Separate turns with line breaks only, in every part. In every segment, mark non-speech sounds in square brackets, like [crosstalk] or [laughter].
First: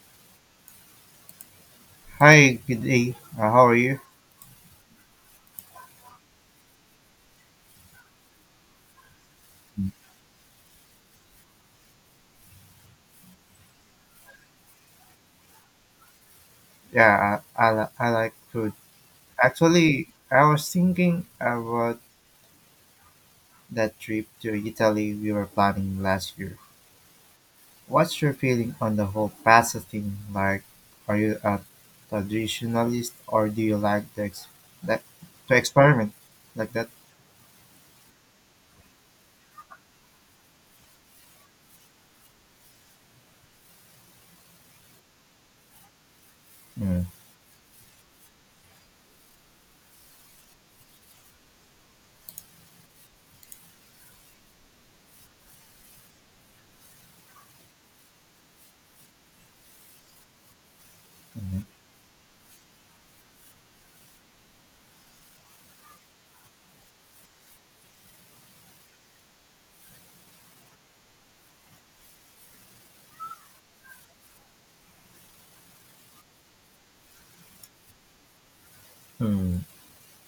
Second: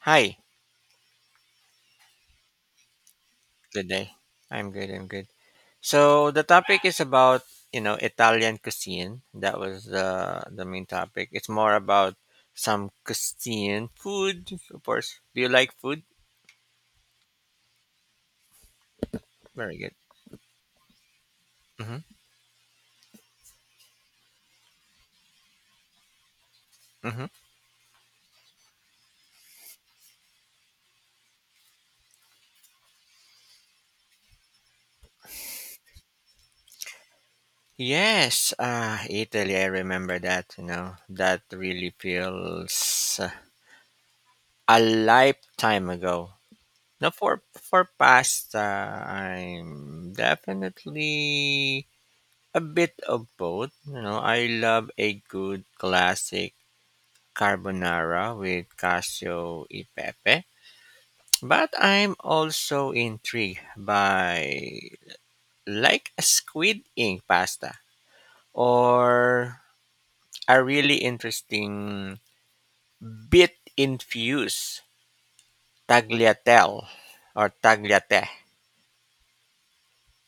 Hi,
Hi, good day. How are
good
you?
day. I'm good, I'm good. So the topic is about, Italian cuisine. That was the main topic. It's more about some cuisine food, of course. Do you like food?
Yeah, I, I like food.
Very good.
Actually, I was thinking about
Mhm.
that trip to Italy we were planning last year.
Mhm.
What's your feeling on the whole pasta thing? Like, are you a traditionalist or do you like to, that, experiment like that?
Yes, ah, Italy, I remember that. That really feels a lifetime ago.
Mm,
Now for pasta, I'm definitely a bit of both. You know, I love a good classic carbonara with cacio e pepe,
Hmm.
but I'm also intrigued by like a squid ink pasta or a really interesting bit infused tagliatelle or tagliate.
Mm.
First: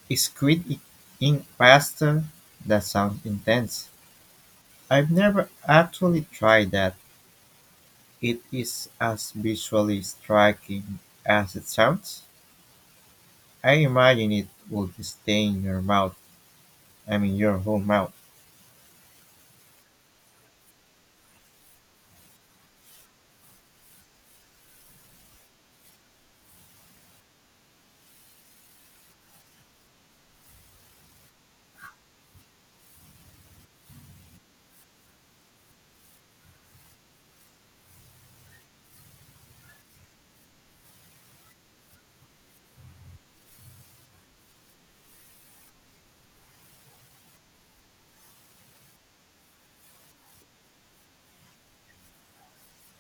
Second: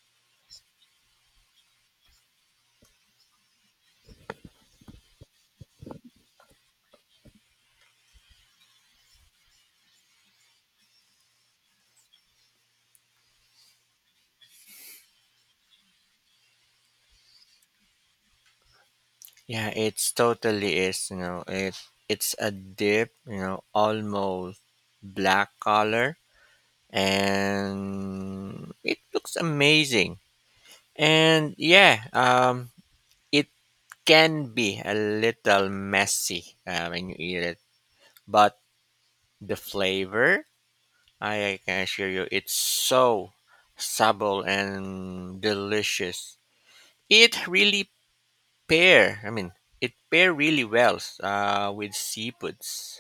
Is ink pasta? That sounds intense. I've never actually tried that. It is as visually striking as it sounds. I imagine it would stain your mouth, I mean your whole mouth.
Yeah, it's totally is, it's a dip, almost black color and it looks amazing. And yeah, it can be a little messy when you eat it, but the flavor, I can assure you, it's so subtle and delicious. It really pair. I mean, it pair really well with seafoods.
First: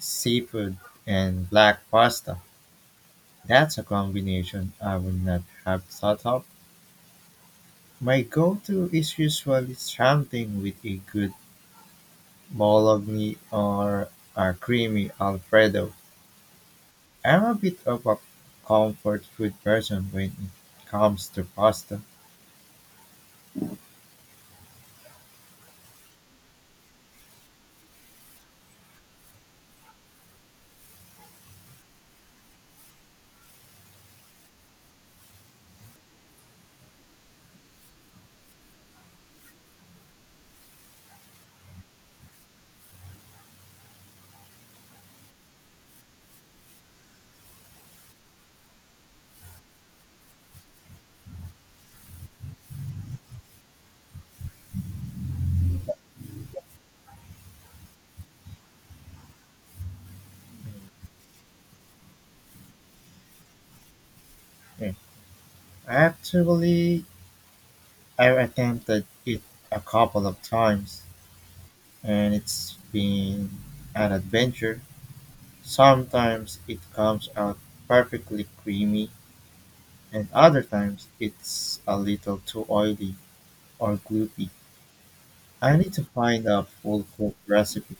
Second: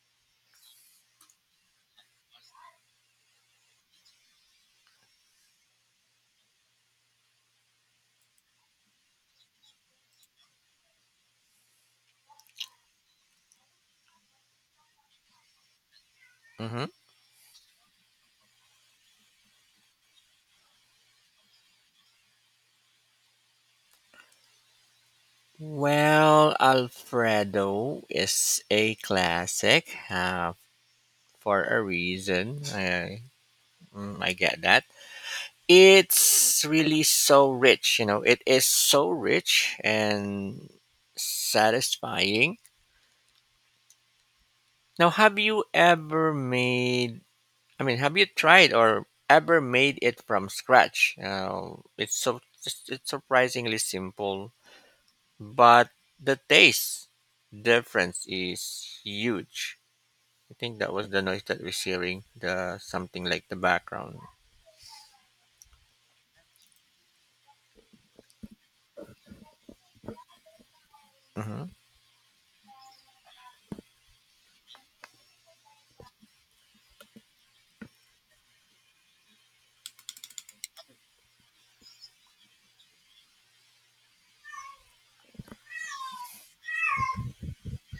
Seafood and black pasta. That's a combination I would not have thought of. My go-to is usually something with a good bologna or a creamy alfredo.
Hmm.
I'm a bit of a comfort food person when it comes to pasta.
Well, Alfredo is a classic. For a reason. I get that. It's really so rich. It is so rich and satisfying. Now, have you ever made? I mean, have you tried or ever made it from scratch? It's so it's surprisingly simple, but the taste difference is huge. I think that was the noise that we're hearing. The something like the background.
Mm, I actually I've attempted it a couple of times,
Mhm.
and it's been an adventure. Sometimes it comes out perfectly creamy, and other times it's a little too oily or gloopy. I need to find a full cooked recipe.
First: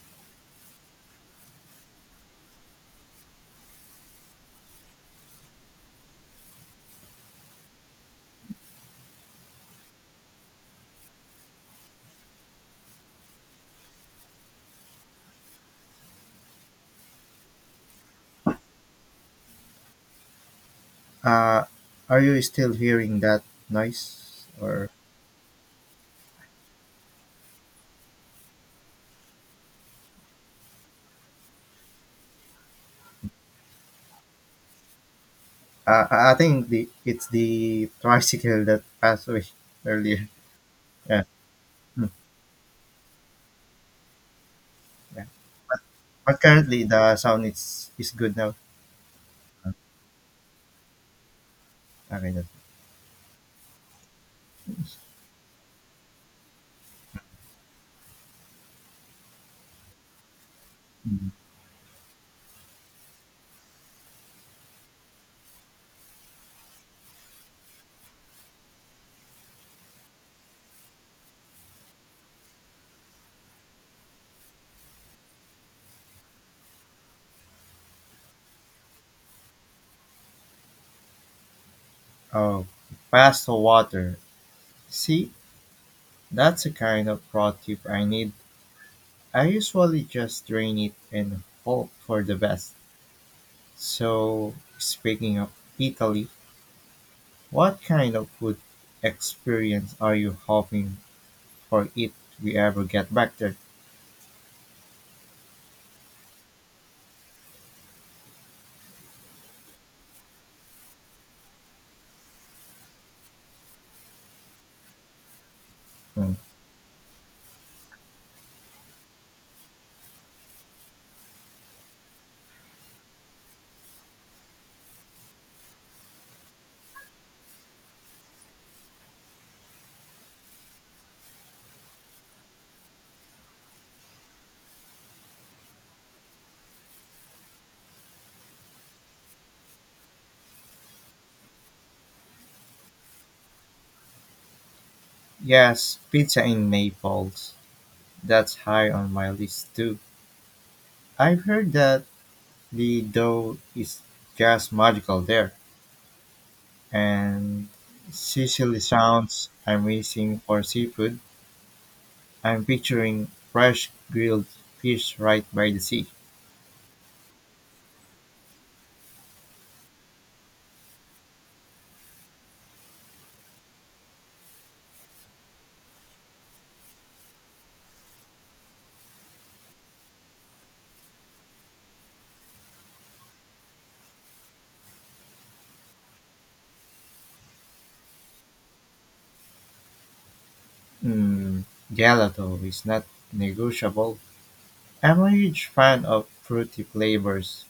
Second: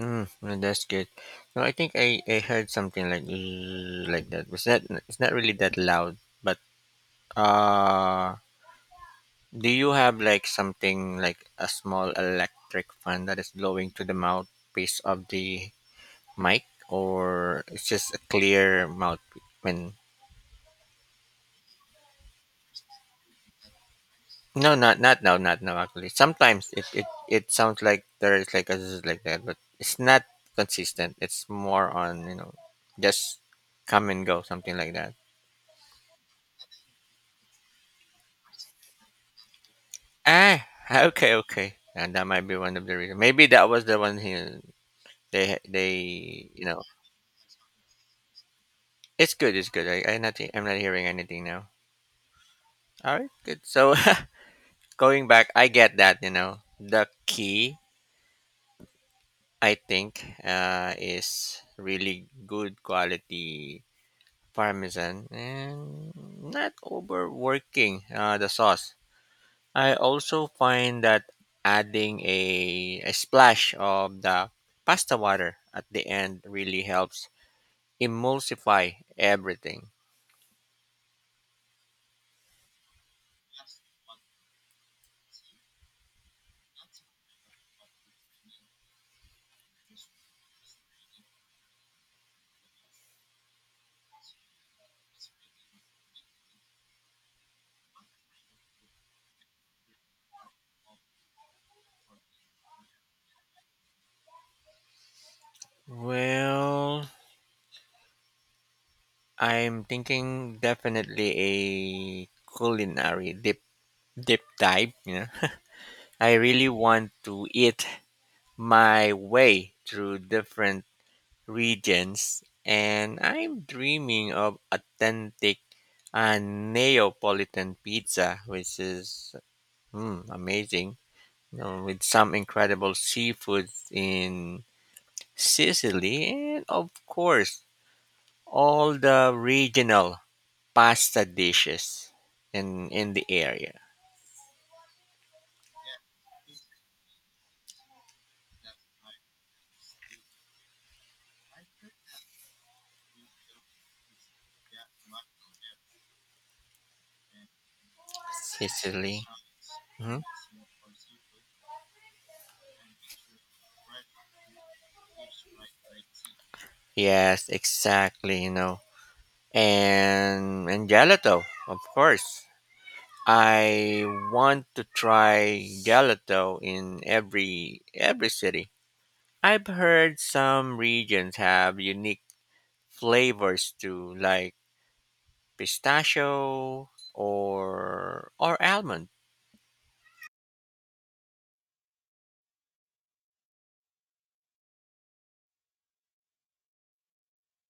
Mm, well, that's good. No, I think I heard something like "Zzz," like that. Was that it's not really that loud, but uh, do you have like something like a small electric fan that is blowing to the mouthpiece of the mic, or it's just a clear mouth? When
Uh, are you still hearing that noise?
No,
Or
not now, not now. Actually, sometimes it sounds like there is like a zzz like that, but it's not consistent. It's more on just come and go, something like that.
I think the It's the tricycle that passed away [laughs] earlier.
Ah,
Yeah.
okay, okay.
Mm,
And that might be one of the reasons. Maybe that was the one he
yeah.
they
But
they you know.
currently the sound is good now.
It's good. It's good. I'm not hearing anything now.
Okay.
All right, good. So [laughs] going back, I get that. You know, the key I think
Mm-hmm.
is really good quality parmesan and not overworking the sauce. I also find that adding a splash of the pasta water at the end really helps emulsify everything.
Oh, pastel water. See, that's the kind of pro tip I need. I usually just drain it and hope for the best. So, speaking of Italy, what kind of food experience are you hoping for if we ever get back there?
Well, I'm thinking definitely a culinary deep dive. [laughs]
Hmm.
I really want to eat my way through different regions and I'm dreaming of authentic a Neapolitan pizza, which is amazing. You know, with some incredible seafood in Sicily and of course all the regional pasta dishes in the area.
Yes, pizza in Naples. That's high on my list too. I've heard that the dough is just magical there. And Sicily
Sicily.
sounds
Mhm.
amazing for seafood. I'm picturing fresh grilled fish right by the sea.
Yes, exactly. And gelato, of course. I want to try gelato in every city. I've heard some regions have unique flavors too, like pistachio or or almond.
Mm, gelato is not negotiable. I'm a huge fan of fruity flavors,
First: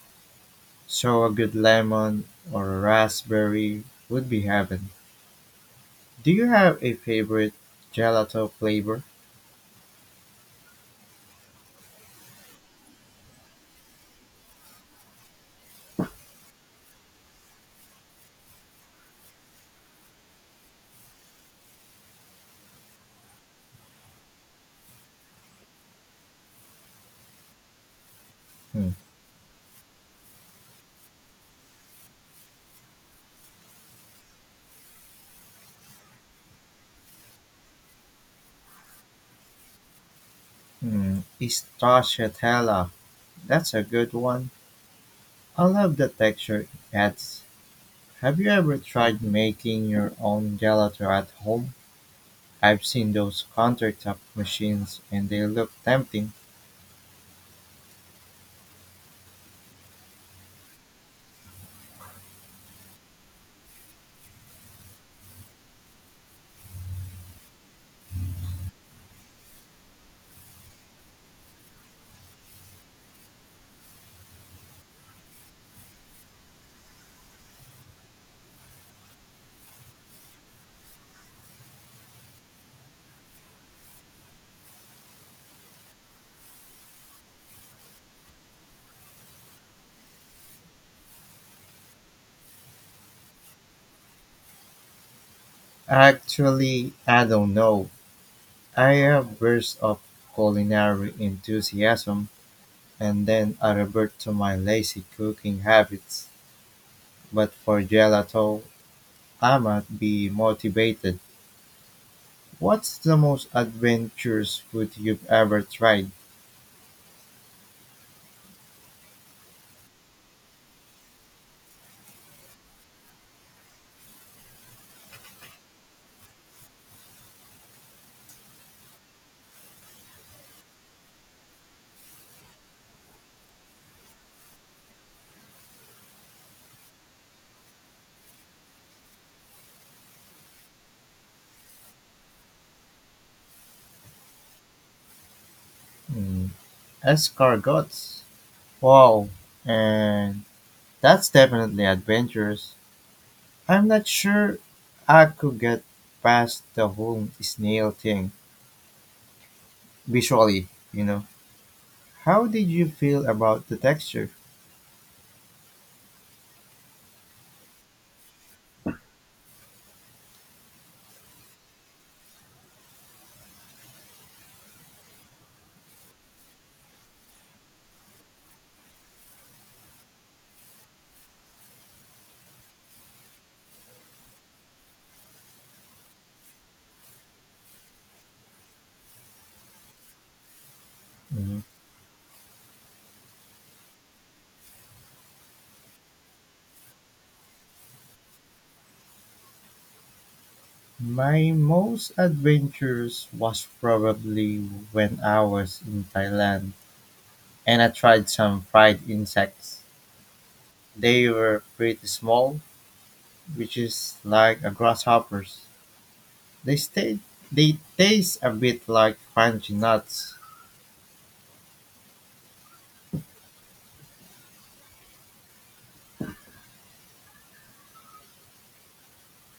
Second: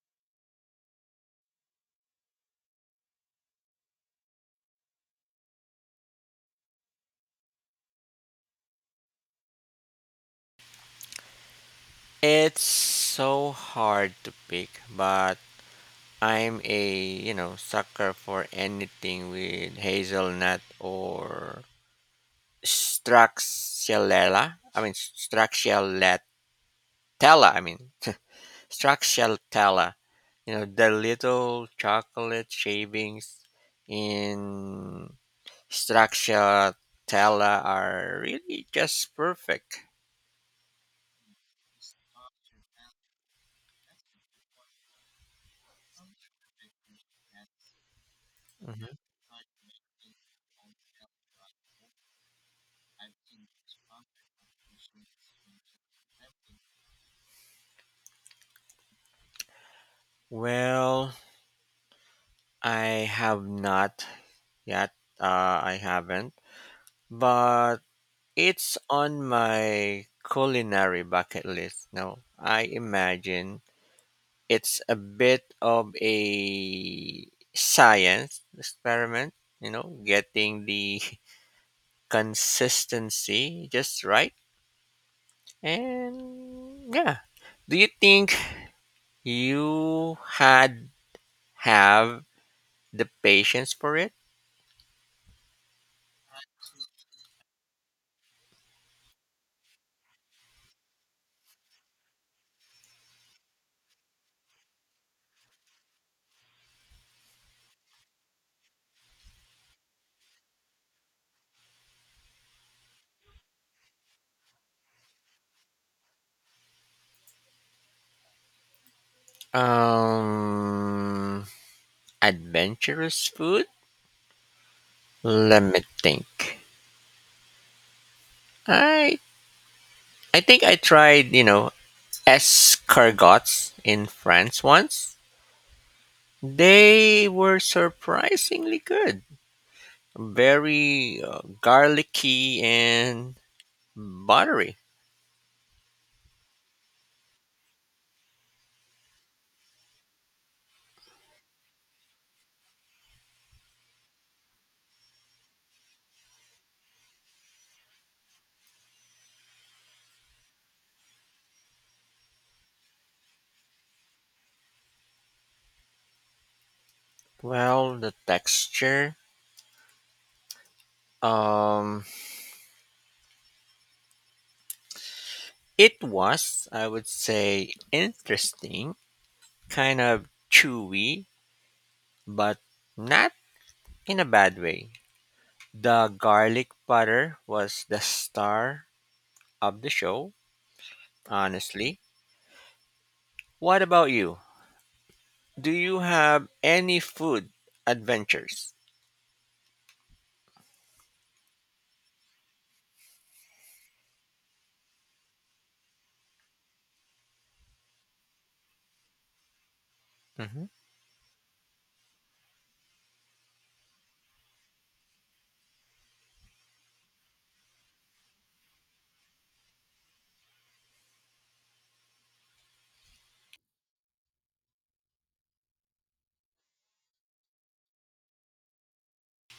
so a good lemon or raspberry would be heaven. Do you have a favorite gelato flavor?
It's so hard to pick, but I'm a sucker for anything with hazelnut or Straxalella. I mean Straxalatella, I mean [laughs]
Hmm.
Straxalatella. You know, the little chocolate shavings in Straxatella are really just perfect.
Mm, Stracciatella. That's a good one. I love the texture it adds. Have you ever
Mhm.
tried making your own gelato at home? I've seen those countertop machines and they look tempting.
Well, I have not yet. I haven't, but it's on my culinary bucket list. No, I imagine it's a bit of a science experiment. You know, getting the [laughs] consistency just right, and yeah. Do you think you had have the patience for it?
Actually, I don't know. I have bursts of culinary enthusiasm and then I revert to my lazy cooking habits. But for gelato, I might be motivated. What's the most adventurous food you've ever tried?
Um, Adventurous food? Let me think. I I think I tried, escargots in France once. They were surprisingly good. Very garlicky and buttery.
Mm, escargots. Wow. And That's definitely adventurous. I'm not sure I could get past the whole snail thing visually, you know. How did you feel about the texture?
Well, the texture um it was, I would say, interesting, kind of chewy, but not in a bad way. The garlic butter was the star of the show,
Mhm.
honestly. What about you? Do you have any food adventures?
My most adventurous was probably when I was in Thailand and I tried some fried insects.
Hmm.
They were pretty small, which is like a grasshoppers. They stay, they taste a bit like crunchy nuts.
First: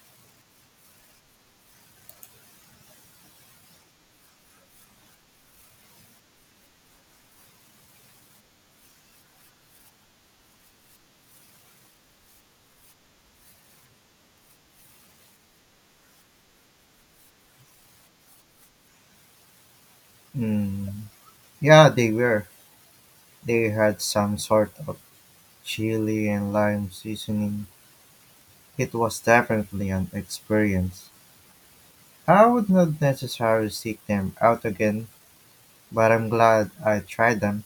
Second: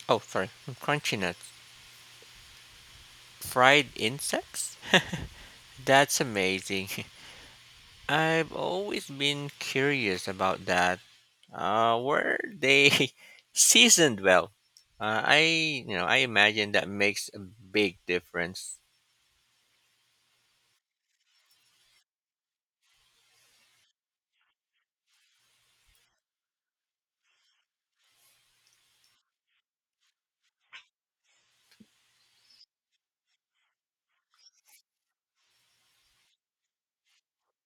Oh, sorry. Crunchy nuts. Fried insects? That's amazing. [laughs] I've always been curious about that. Were they [laughs] seasoned well? I imagine that makes a big difference.
Mm. Yeah, they were. They had some sort of chili and lime seasoning. It was definitely an experience. I would not necessarily seek them out again, but I'm glad I tried them.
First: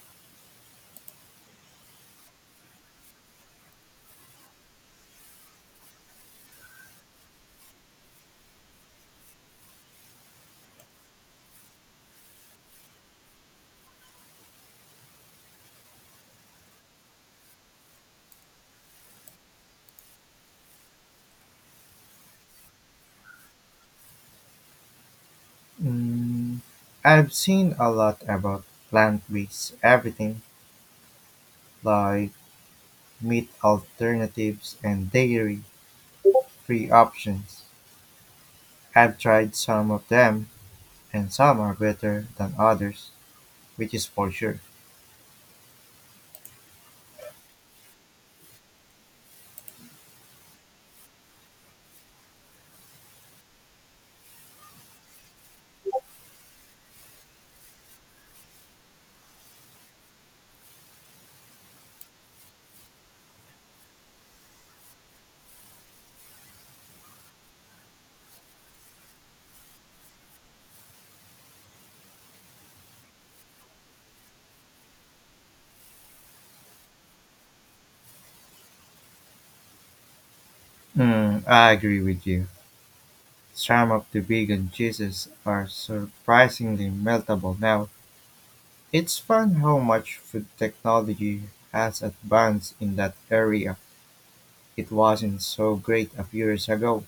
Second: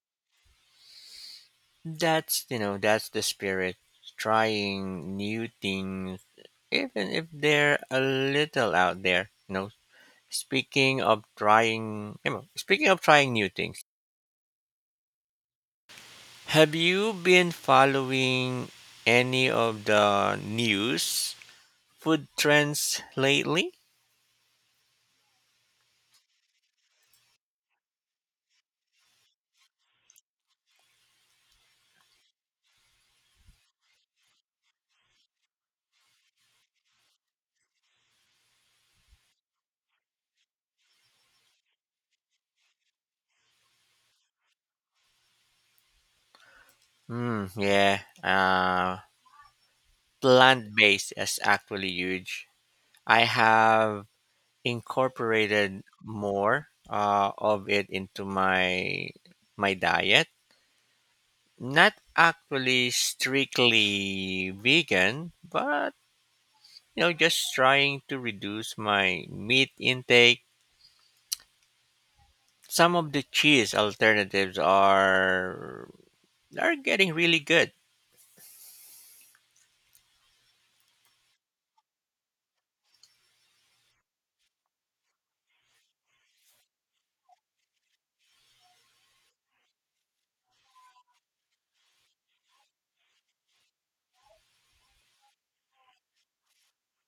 That's, that's the spirit. Trying new things even if they're a little out there. You know, speaking of trying new things, have you been following any of the news food trends lately?
Mm, I've seen a lot about plant based everything, like meat alternatives and dairy free options. I've tried some of them, and some are better than others, which is for sure.
Mm, yeah, plant-based is actually huge. I have incorporated more of it into my diet. Not actually strictly vegan, but just trying to reduce my meat intake. Some of the cheese alternatives are getting really good.
Mm, I agree with you. Some of the vegan cheeses are surprisingly meltable now. It's fun how much food technology has advanced in that area. It wasn't so great a few years ago.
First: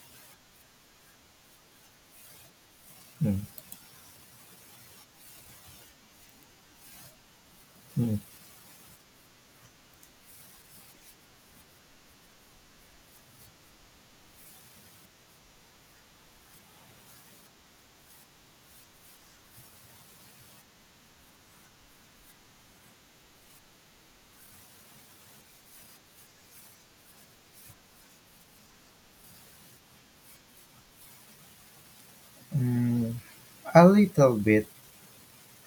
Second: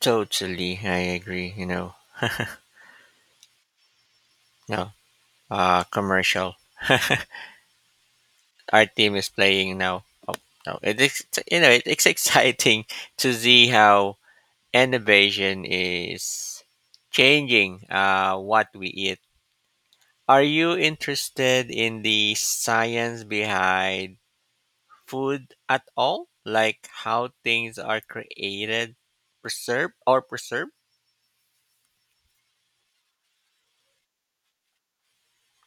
Totally, I agree. You know,
Mm,
no, commercial.
mm,
Our team is playing now. No, it is you know it, it's [laughs] exciting to see how innovation is changing what we eat. Are you interested in the science behind food at all? Like how things are created, preserved, or preserved?
mm. A little bit.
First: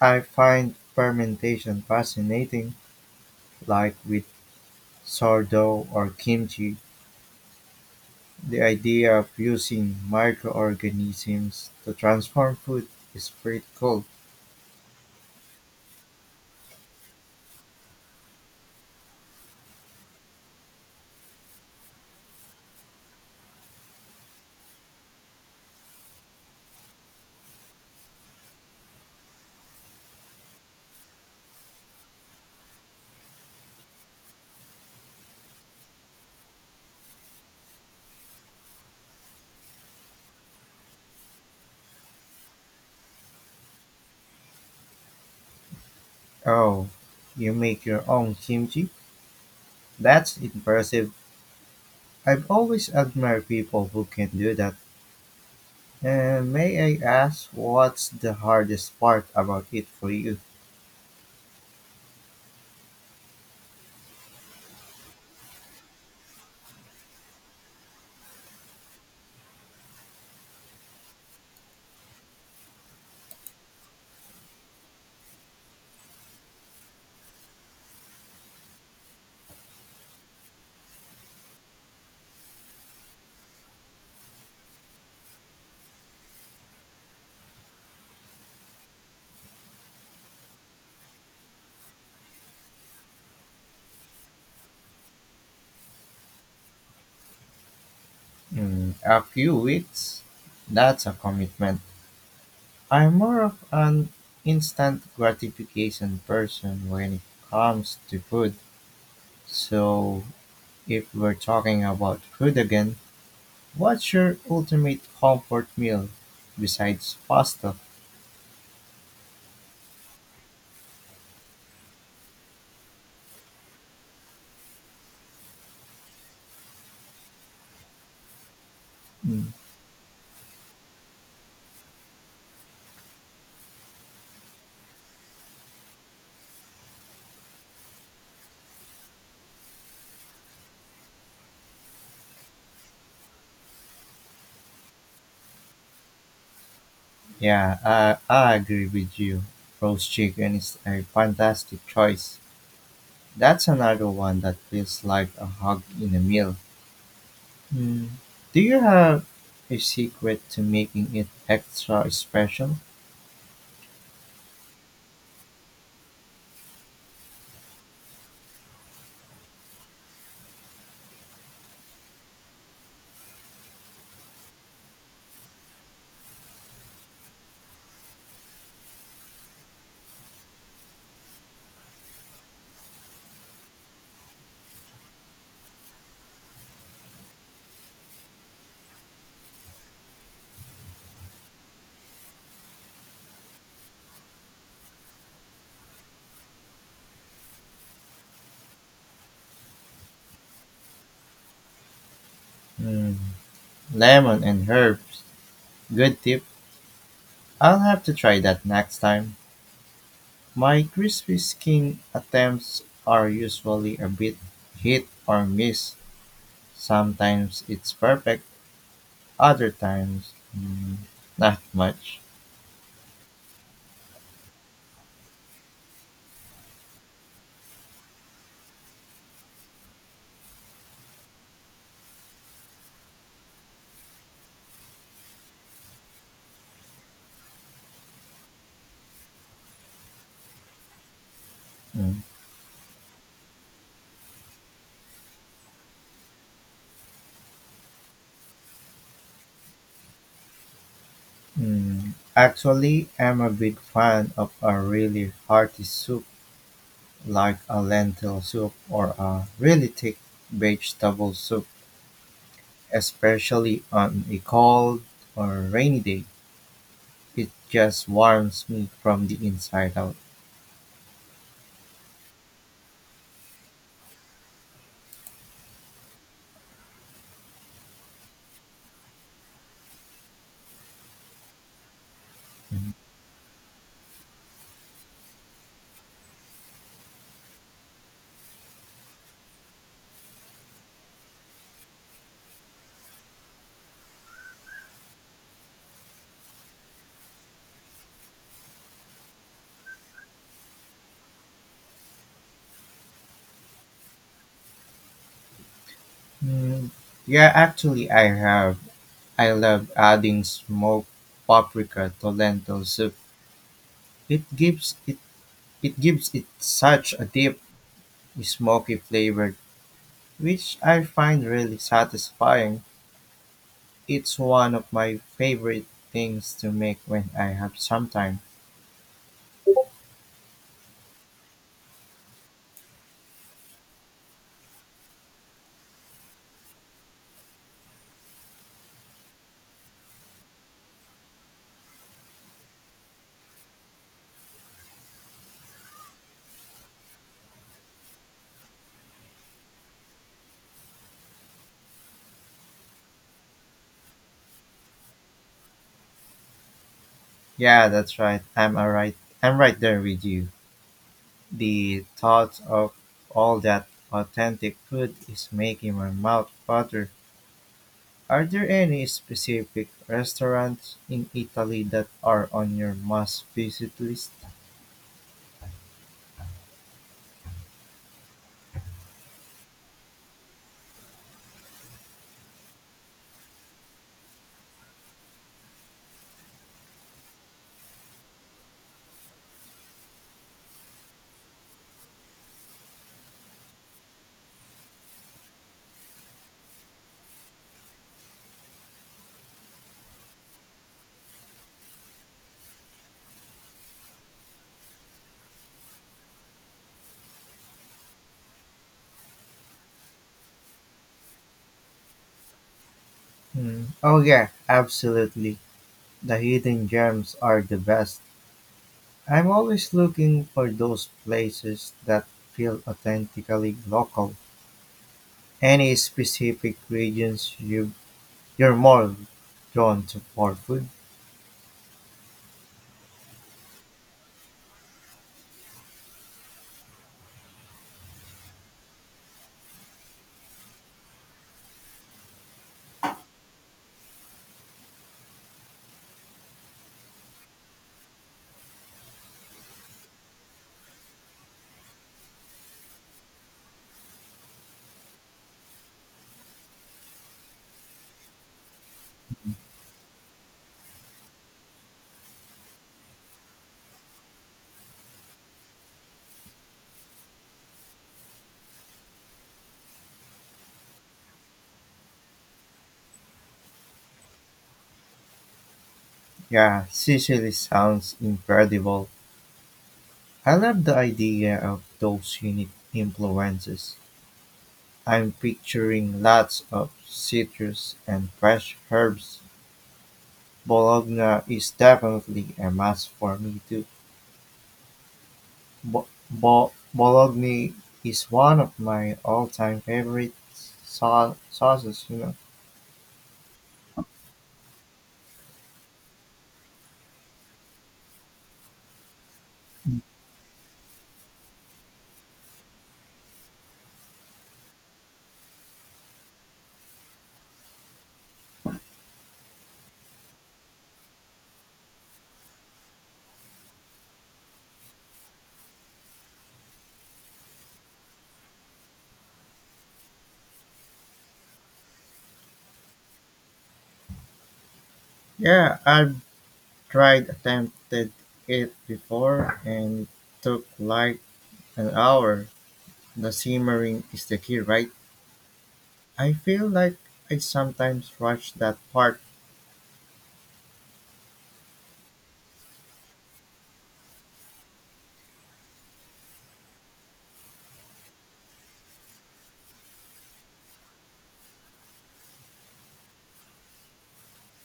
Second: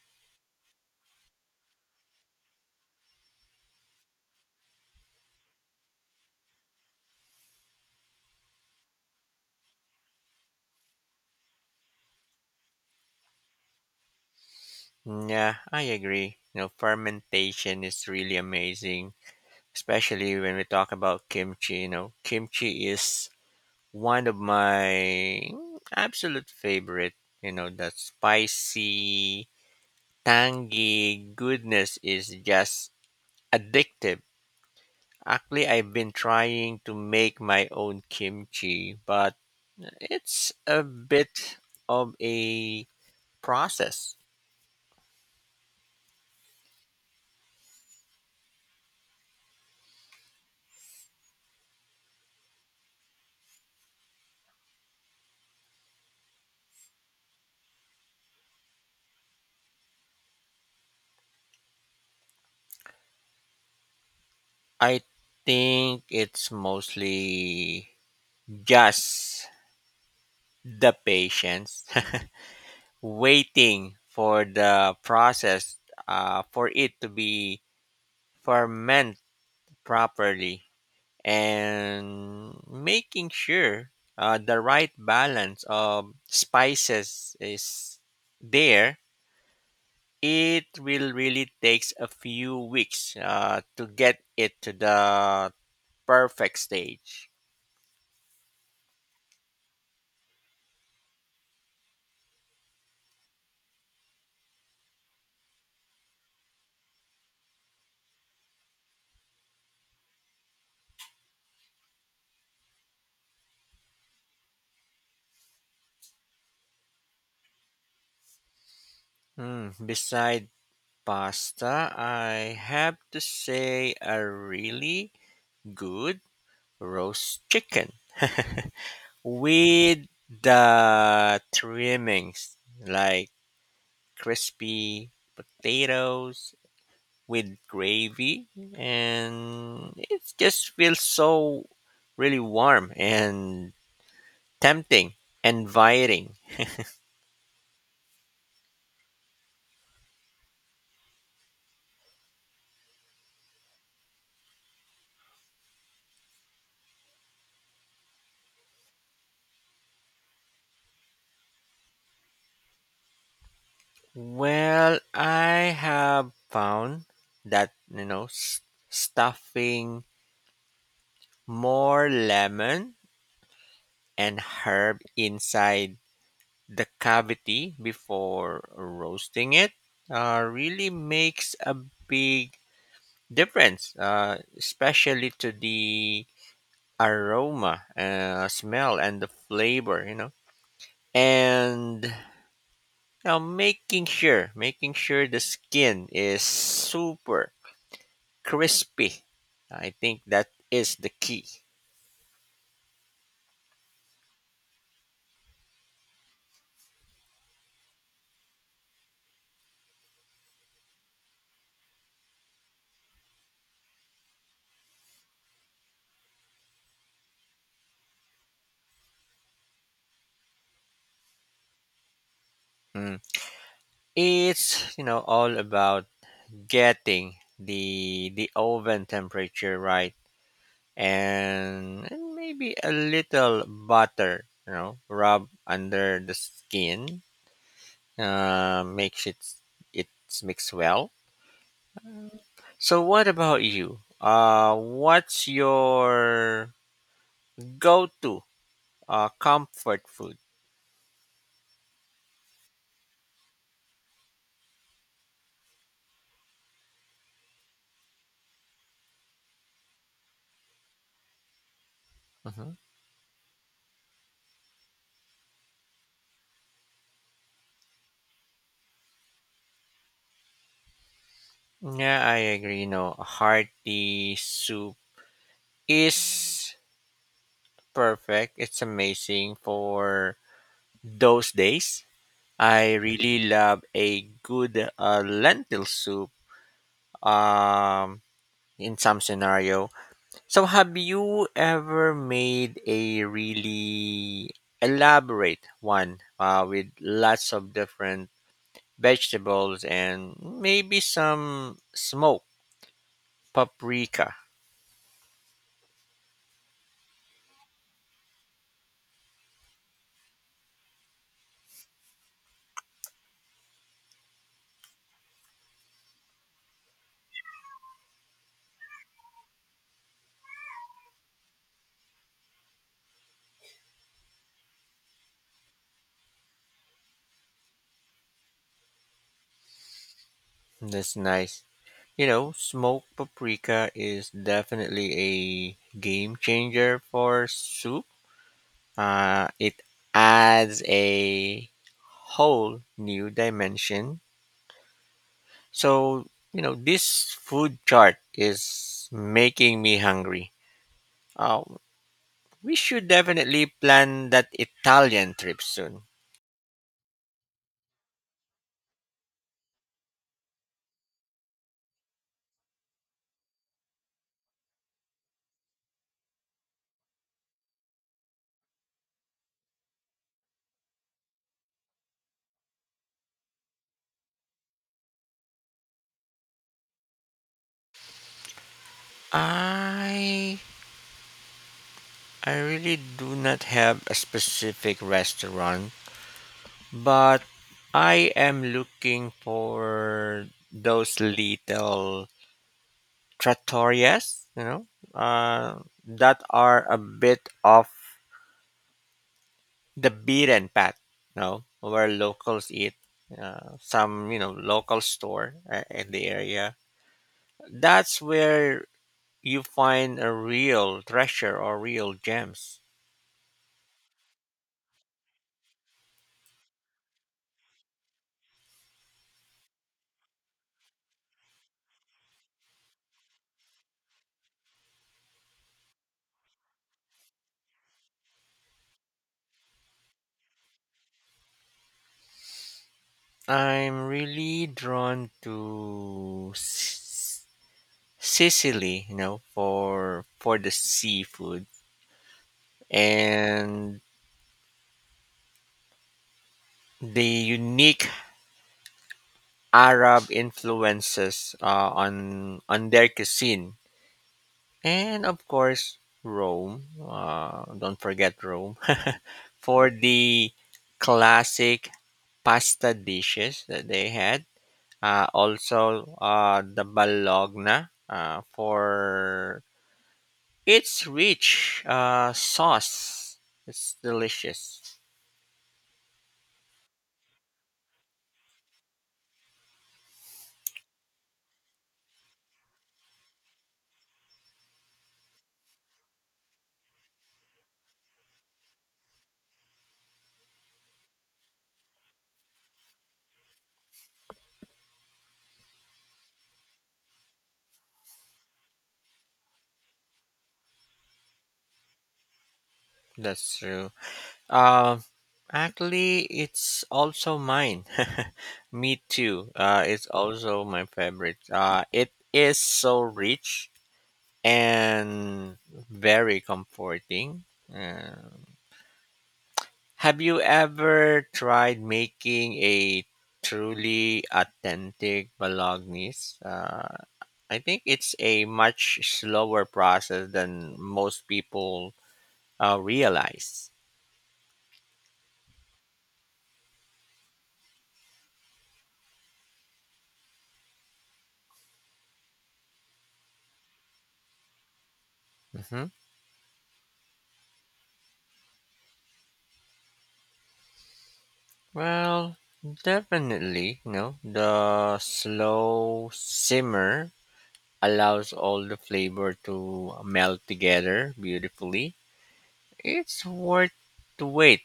I find fermentation fascinating, like with sourdough or kimchi. The idea of using microorganisms to transform food is pretty cool.
Yeah, I agree. You know, fermentation is really amazing, especially when we talk about kimchi. You know, kimchi is one of my absolute favorite. You know, the spicy, tangy goodness is just addictive. Actually, I've been trying to make my own kimchi, but it's a bit of a process.
Oh, you make your own kimchi? That's impressive. I've always admired people who can do that. And may I ask what's the hardest part about it for you?
I think it's mostly just the patience, [laughs] waiting for the process for it to be ferment properly, and making sure the right balance of spices is there. It will really takes a few weeks to get it to the perfect stage.
Mm, a few weeks? That's a commitment. I'm more of an instant gratification person when it comes to food. So, if we're talking about food again, what's your ultimate comfort meal besides pasta?
Hmm, beside pasta, I have to say a really good roast chicken [laughs] with the trimmings like crispy potatoes with gravy and it just feels so really warm and tempting, inviting.
Yeah, I agree with you. Roast chicken is a fantastic choice. That's another one that feels like a hug in a meal. Hmm. Do you have a secret to making it extra special?
Well, I have found that stuffing more lemon and herb inside the cavity before roasting it really makes a big difference, especially to the aroma, smell, and the flavor. You know, and now making sure the skin is super crispy. I think that is the key.
Hmm. Lemon and herbs. Good tip. I'll have to try that next time. My crispy skin attempts are usually a bit hit or miss. Sometimes it's perfect, other times, not much.
Mm. It's all about getting the oven temperature right and maybe a little butter, rub under the skin, makes it's mixed well.
Mm.
So what about you? What's your go-to comfort food.
Mm. Actually, I'm a big fan of a really hearty soup like a lentil soup or a really thick vegetable soup,
Mhm.
especially on a cold or rainy day. It just warms me from the inside out.
Yeah, I agree. You know, a hearty soup is perfect. It's amazing for those days.
Mm,
I really love a good lentil soup. Um, in some scenario. So, have you ever made a really elaborate one with lots of different vegetables and maybe some smoked paprika?
Mm, yeah, actually, I have. I love adding smoked paprika to lentil soup. It gives it it gives it such a deep, smoky flavor which I find really satisfying. It's one of my favorite things to make when I have some time.
That's nice. You know, smoked paprika is definitely a game changer for soup. It adds a whole new dimension. So, this food chart is making me hungry. Uh, we should definitely plan that Italian trip soon.
Yeah, that's right. I'm all right. I'm right there with you. The thought of all that authentic food is making my mouth water. Are there any specific restaurants in Italy that are on your must visit list?
I I really do not have a specific restaurant. But I am looking for those little trattoriasuh, that are a bit off the beaten path, where locals eat. Some, local store in the area. That's where you find a real treasure or real gems.
Hmm. Oh yeah, absolutely. The hidden gems are the best. I'm always looking for those places that feel authentically local. Any specific regions you're more drawn to for food?
I'm really drawn to Sicily, for the seafood and the unique Arab influences on their cuisine, and of course Rome. Don't forget Rome [laughs] for the classic pasta dishes that they had. Also, the Bologna for its rich sauce. It's delicious.
Yeah, Sicily sounds incredible. I love the idea of those unique influences. I'm picturing lots of citrus and fresh herbs. Bologna is definitely a must for me too. Bo bo Bologna is one of my all-time favorite sauces, you know.
That's true. Um, Actually, it's also mine. [laughs] Me too. It's also my favorite. It is so rich and very comforting. Uh, have you ever tried making a truly authentic bolognese? I think it's a much slower process than most people realize.
Yeah, I've tried attempted it before and it took like an hour. The simmering is the key, right?
Mhm.
I feel like I sometimes rush that part.
Well, definitely, the slow simmer allows all the flavor to melt together beautifully. It's worth to wait.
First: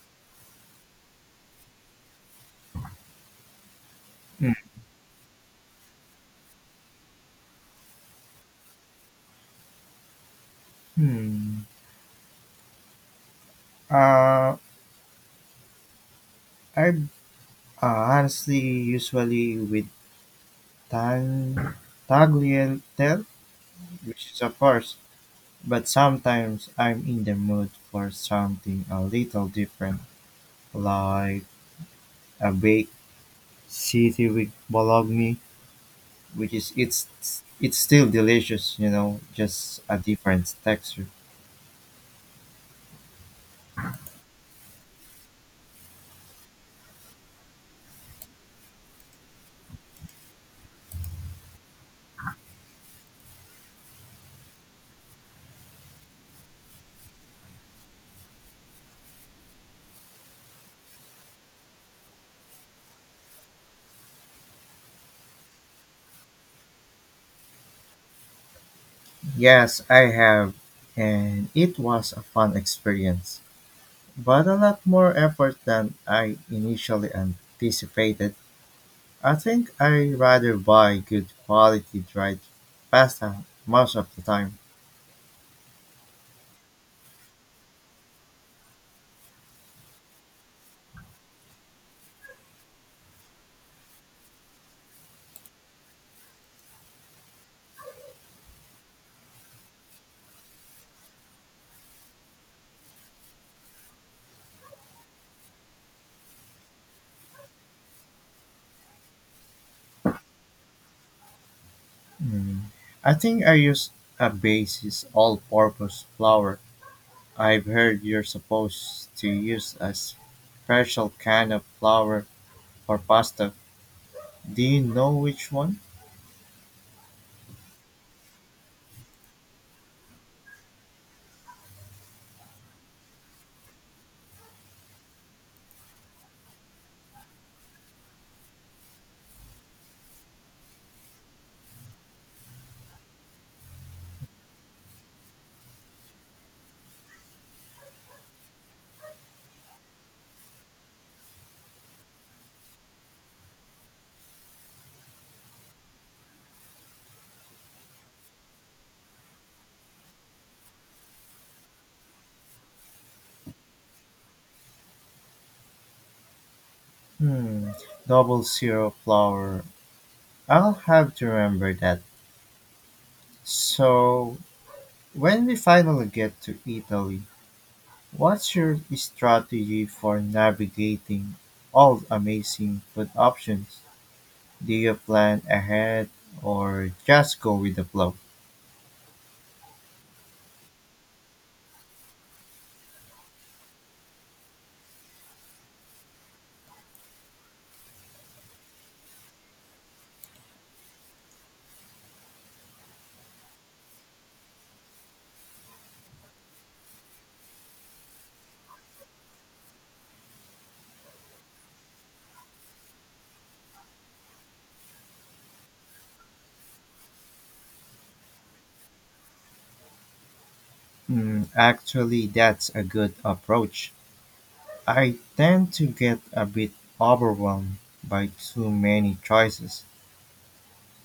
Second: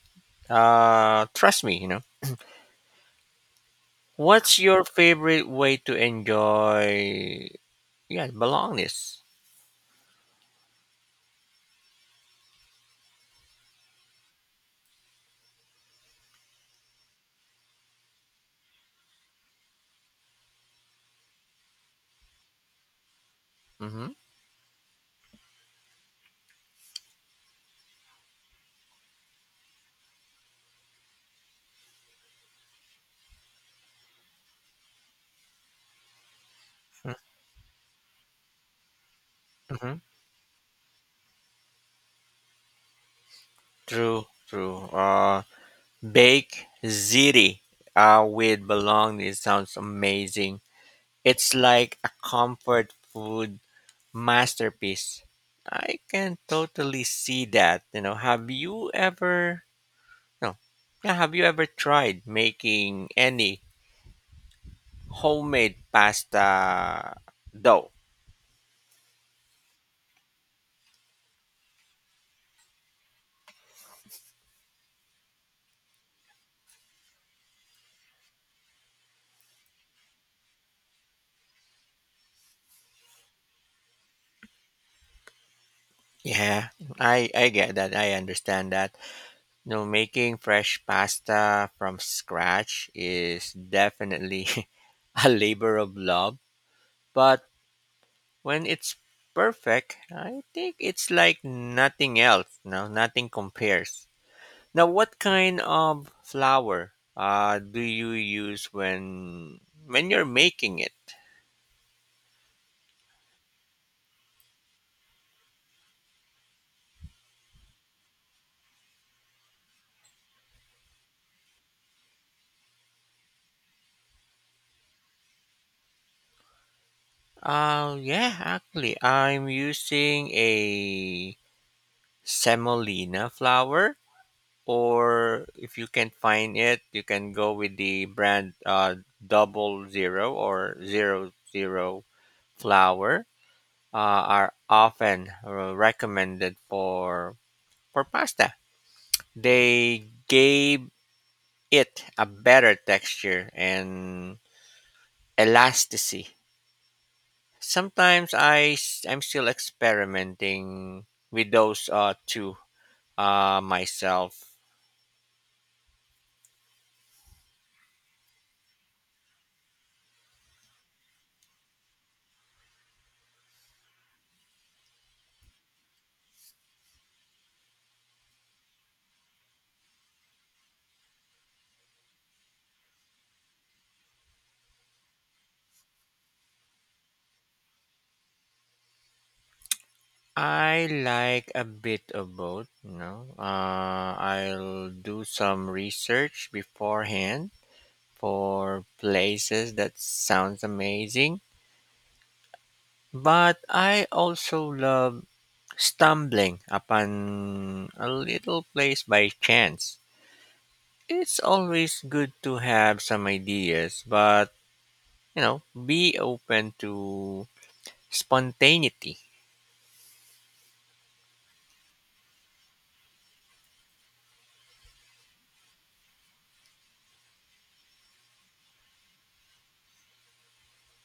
Trust me. What's your favorite way to enjoy, yeah, belongness?
Hmm. Uh, I Honestly usually with tang tagliatelle,
Mm-hmm.
which is of course. But sometimes I'm in the mood for something a little different, like a baked city with bologna, which is it's still delicious, you know, just a
Mm-hmm.
different texture.
True, true. Bake ziti with bologna sounds amazing. It's like a comfort food masterpiece. I can totally see that. You know, have you ever no, yeah, have you ever tried making any homemade pasta dough?
Yes, I have, and it was a fun experience, but a lot more effort than I initially anticipated. I think I rather buy good quality dried pasta most of the time.
Yeah, I get that. I understand that. You know, making fresh pasta from scratch is definitely [laughs] a labor of love, but when it's perfect, I think it's like nothing else. No, nothing compares. Now, what kind of flour do you use when you're making it?
Hmm. I think I use a basis all-purpose flour. I've heard you're supposed to use a special kind of flour for pasta. Do you know which one?
Yeah, actually, I'm using a semolina flour, or if you can find it, you can go with the brand 00 or 00 flour. Are often recommended for pasta. They gave it a better texture and elasticity. Sometimes I'm still experimenting with those two myself.
Hmm. Double zero flour. I'll have to remember that. So, when we finally get to Italy, what's your strategy for navigating all amazing food options? Do you plan ahead or just go with the flow?
I like a bit of both. I'll do some research beforehand for places that sounds amazing, but I also love stumbling upon a little place by chance. It's always good to have some ideas, but be open to spontaneity.
Mm, actually, that's a good approach. I tend to get a bit overwhelmed by too many choices,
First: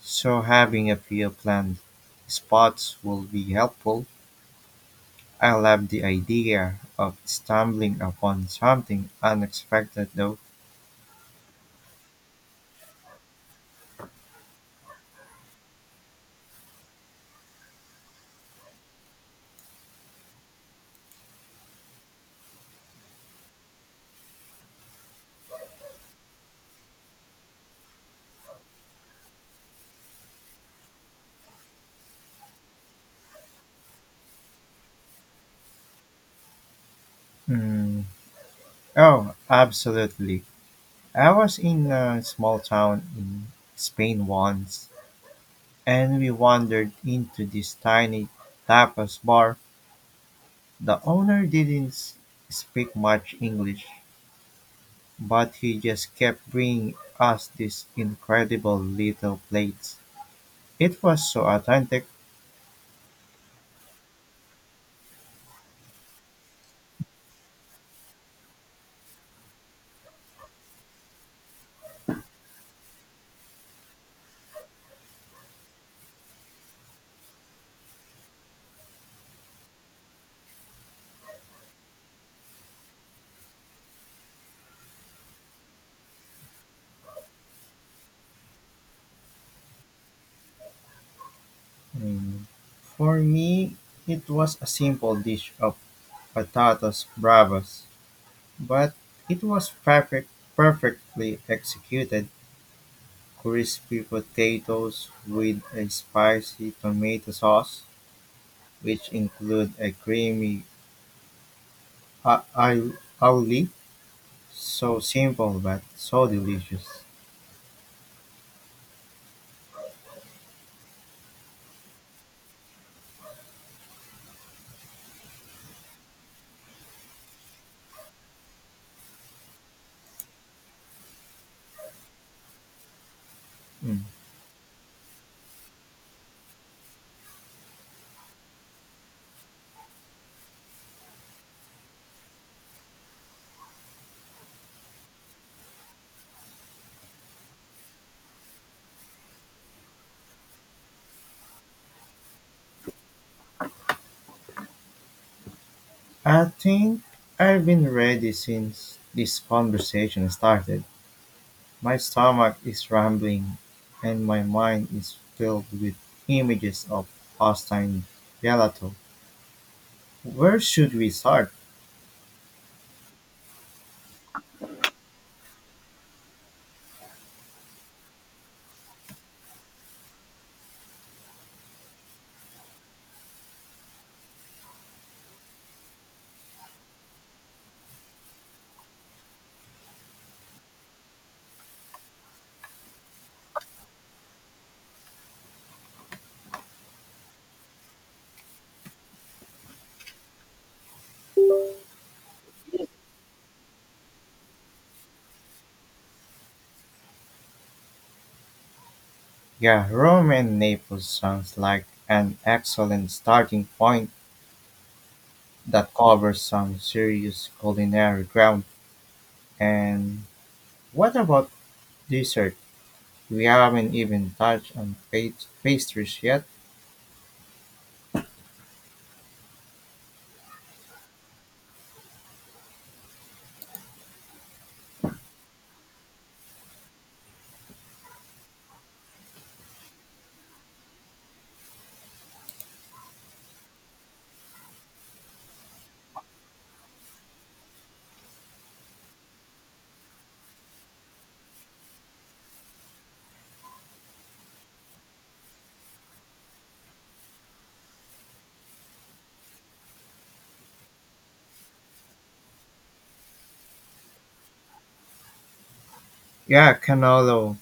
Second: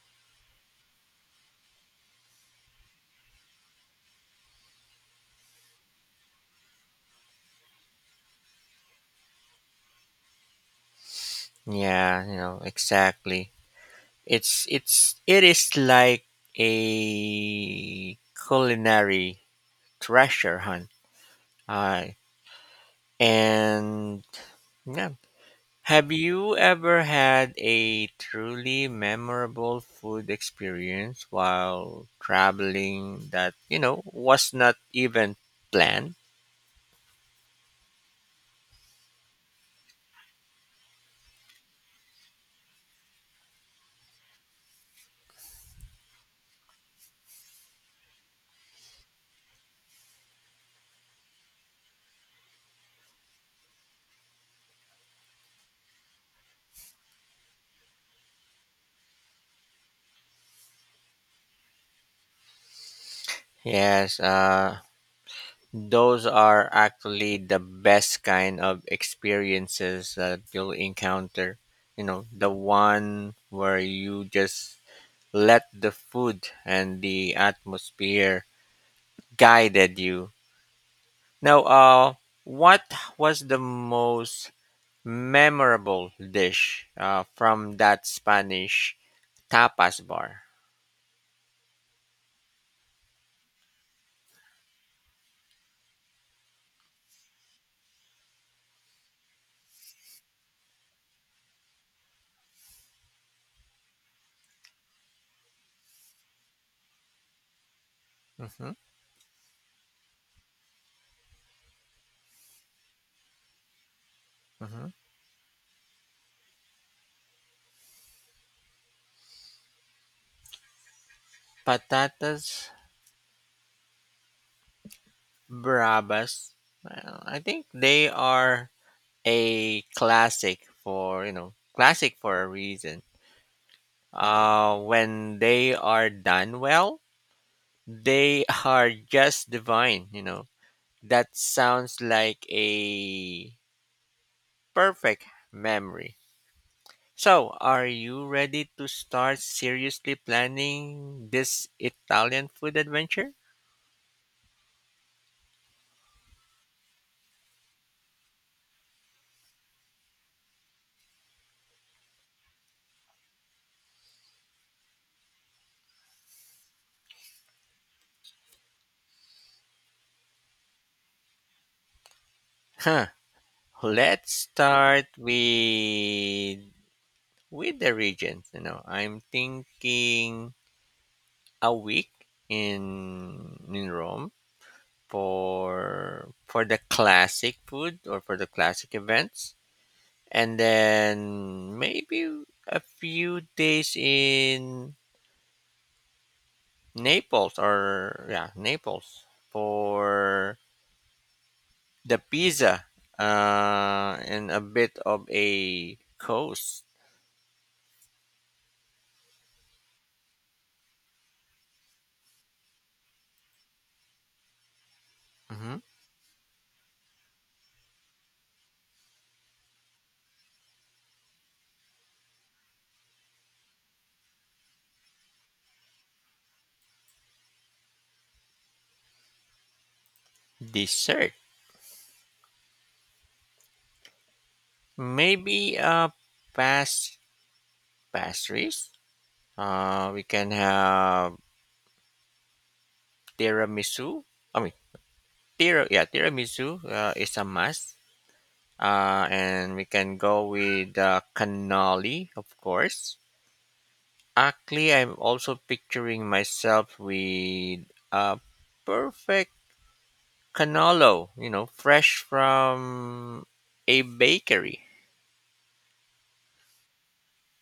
so having a few planned spots will be helpful. I love the idea of stumbling upon something unexpected, though.
Yeah, exactly. It is like a culinary treasure hunt. Uh, and yeah. Have you ever had a truly memorable food experience while traveling that, was not even planned?
Mm, oh, absolutely. I was in a small town in Spain once and we wandered into this tiny tapas bar. The owner didn't s- speak much English, but he just kept bringing us these incredible little plates. It was so authentic.
Yes, those are actually the best kind of experiences that you'll encounter. You know, the one where you just let the food and the atmosphere guided you. Now, what was the most memorable dish from that Spanish tapas bar?
Mm. For me, it was a simple dish of patatas bravas, but it was perfect, perfectly executed. Crispy potatoes with a spicy tomato sauce,
Hmm.
which include a creamy oulet,
Hmm.
so simple but so delicious.
Patatas bravas. Well, I think they are a classic for a reason
Mm.
when they are done well they [laughs] are just divine. That sounds like a perfect memory. So are you ready to start seriously planning this Italian food adventure?
I think I've been ready since this conversation started. My stomach is rumbling and my mind is filled with images of Austin gelato. Where should we start?
huh let's start with the regions. You know, I'm thinking a week in Rome for the classic food or for the classic events, and then maybe a few days in Naples or yeah Naples for the pizza and a bit of a coast.
Yeah, Rome and Naples sounds like an excellent starting point
Mhm.
that covers some serious culinary ground. And what about dessert? We haven't even touched on pastries yet.
Dessert. Maybe past pastries. We can have tiramisu. I mean, tiramisu is a must. And we can go with cannoli, of course. Actually, I'm also picturing myself with a perfect cannolo, fresh from a bakery.
Yeah, cannolo,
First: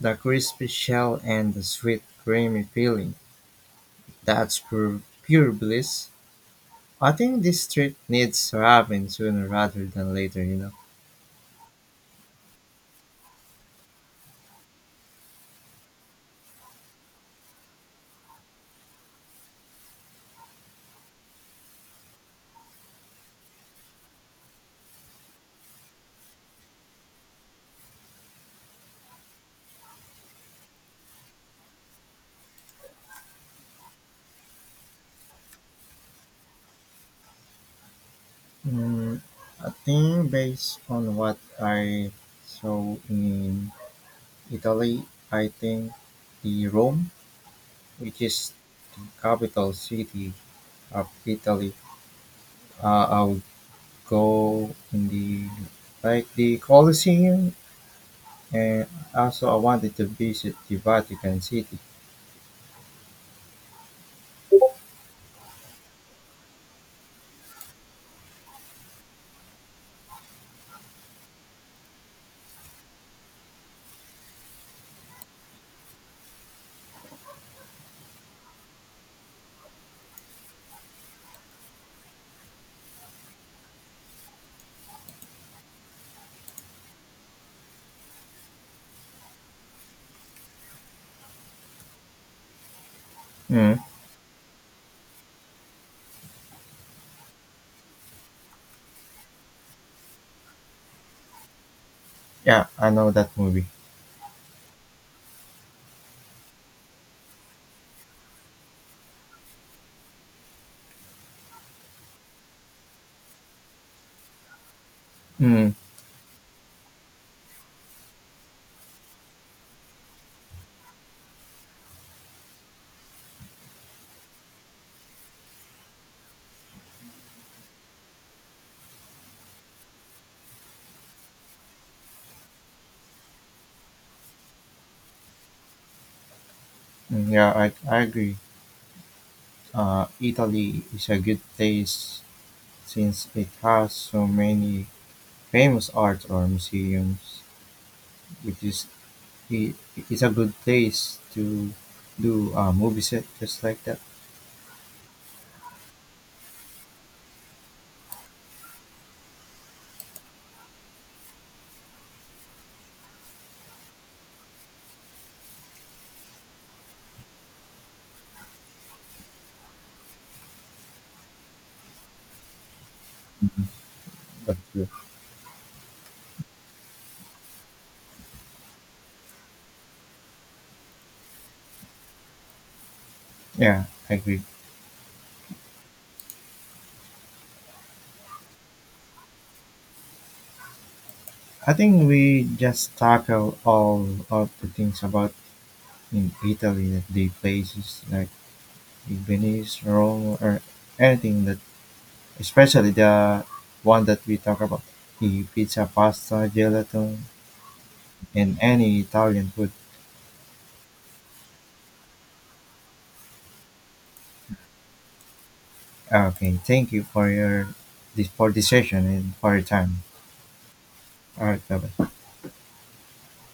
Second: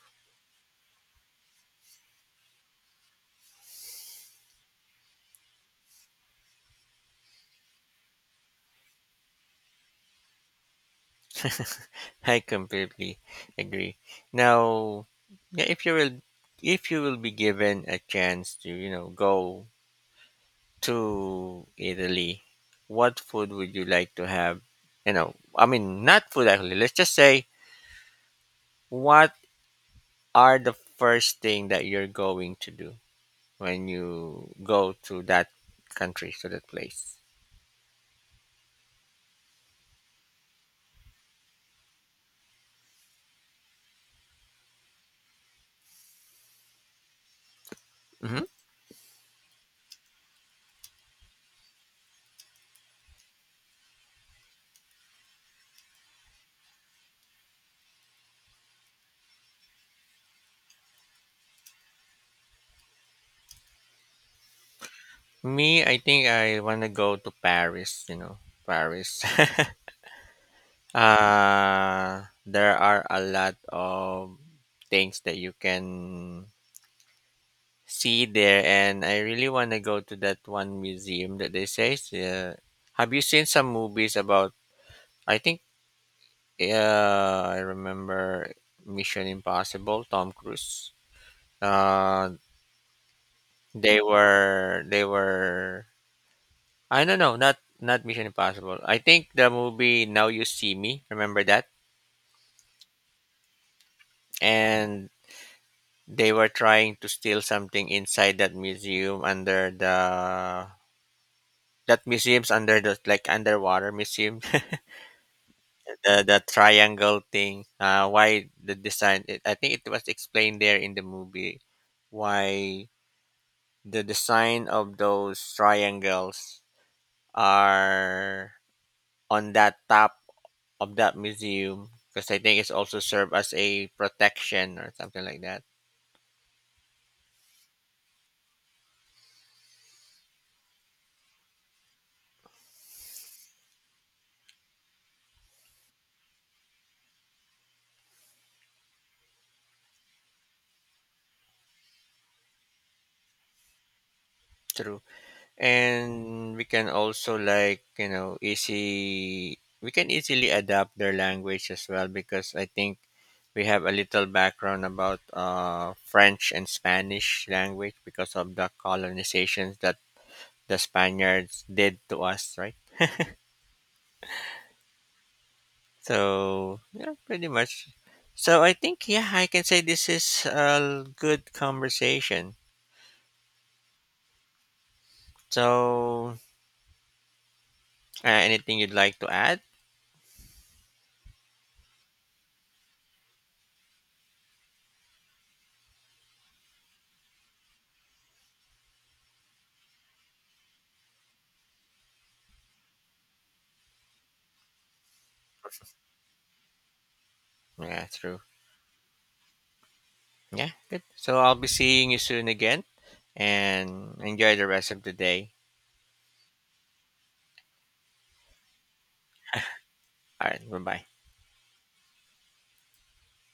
the crispy shell and the sweet creamy filling. That's pure, pure bliss. I think this trip needs to happen sooner rather than later, you know.
[laughs] I completely agree. Now, yeah, if you will be given a chance to, go to Italy, what food would you like to have? You know, I mean, not food actually. Let's just say, what are the first thing that you're going to do when you go to that country, to that place?
Mm, I think based on what I saw in Italy, I think the Rome, which
Hmm.
is the capital city of Italy, I would go in the like the Colosseum, and also I wanted to visit the Vatican City.
Me, I think I want to go to Paris, Paris. [laughs] There are a lot of things that you can see there, and I really want to go to that one museum that they say. Have you seen some movies about? I think I remember Mission Impossible. Tom Cruise. Uh,
Mm,
they were. I don't know. Not Mission Impossible. I think the movie Now You See Me. Remember that?
yeah, I know that movie.
And they were trying to steal something inside that museum under the that museum's under the like underwater museum.
Mm,
The triangle thing why the design it, I think it was explained there in the movie why the design of those triangles are on that top of that museum because I think it's also served as a protection or something like that.
yeah, I agree. Italy is a good place since it has so many famous art or museums, which is it, it's a good place to do a movie set just like that.
True. And we can also like you know easy we can easily adapt their language as well because I think we have a little background about French and Spanish language because of the colonizations that the Spaniards did to us, right?
But
So yeah, pretty much. So I think, yeah, I can say this is a good conversation.
yeah, I agree.
So anything you'd like to add?
I think we just tackle all of the things about in Italy that they places like Venice, Rome, or anything that, especially the one that we talk about, the pizza, pasta, gelato,
Yeah, true.
and any Italian food.
Yeah, good. So I'll be seeing you soon again and enjoy the rest of the day.
Okay, thank you for your this for this session and for your time.
All right, bye bye.
All right, bye bye.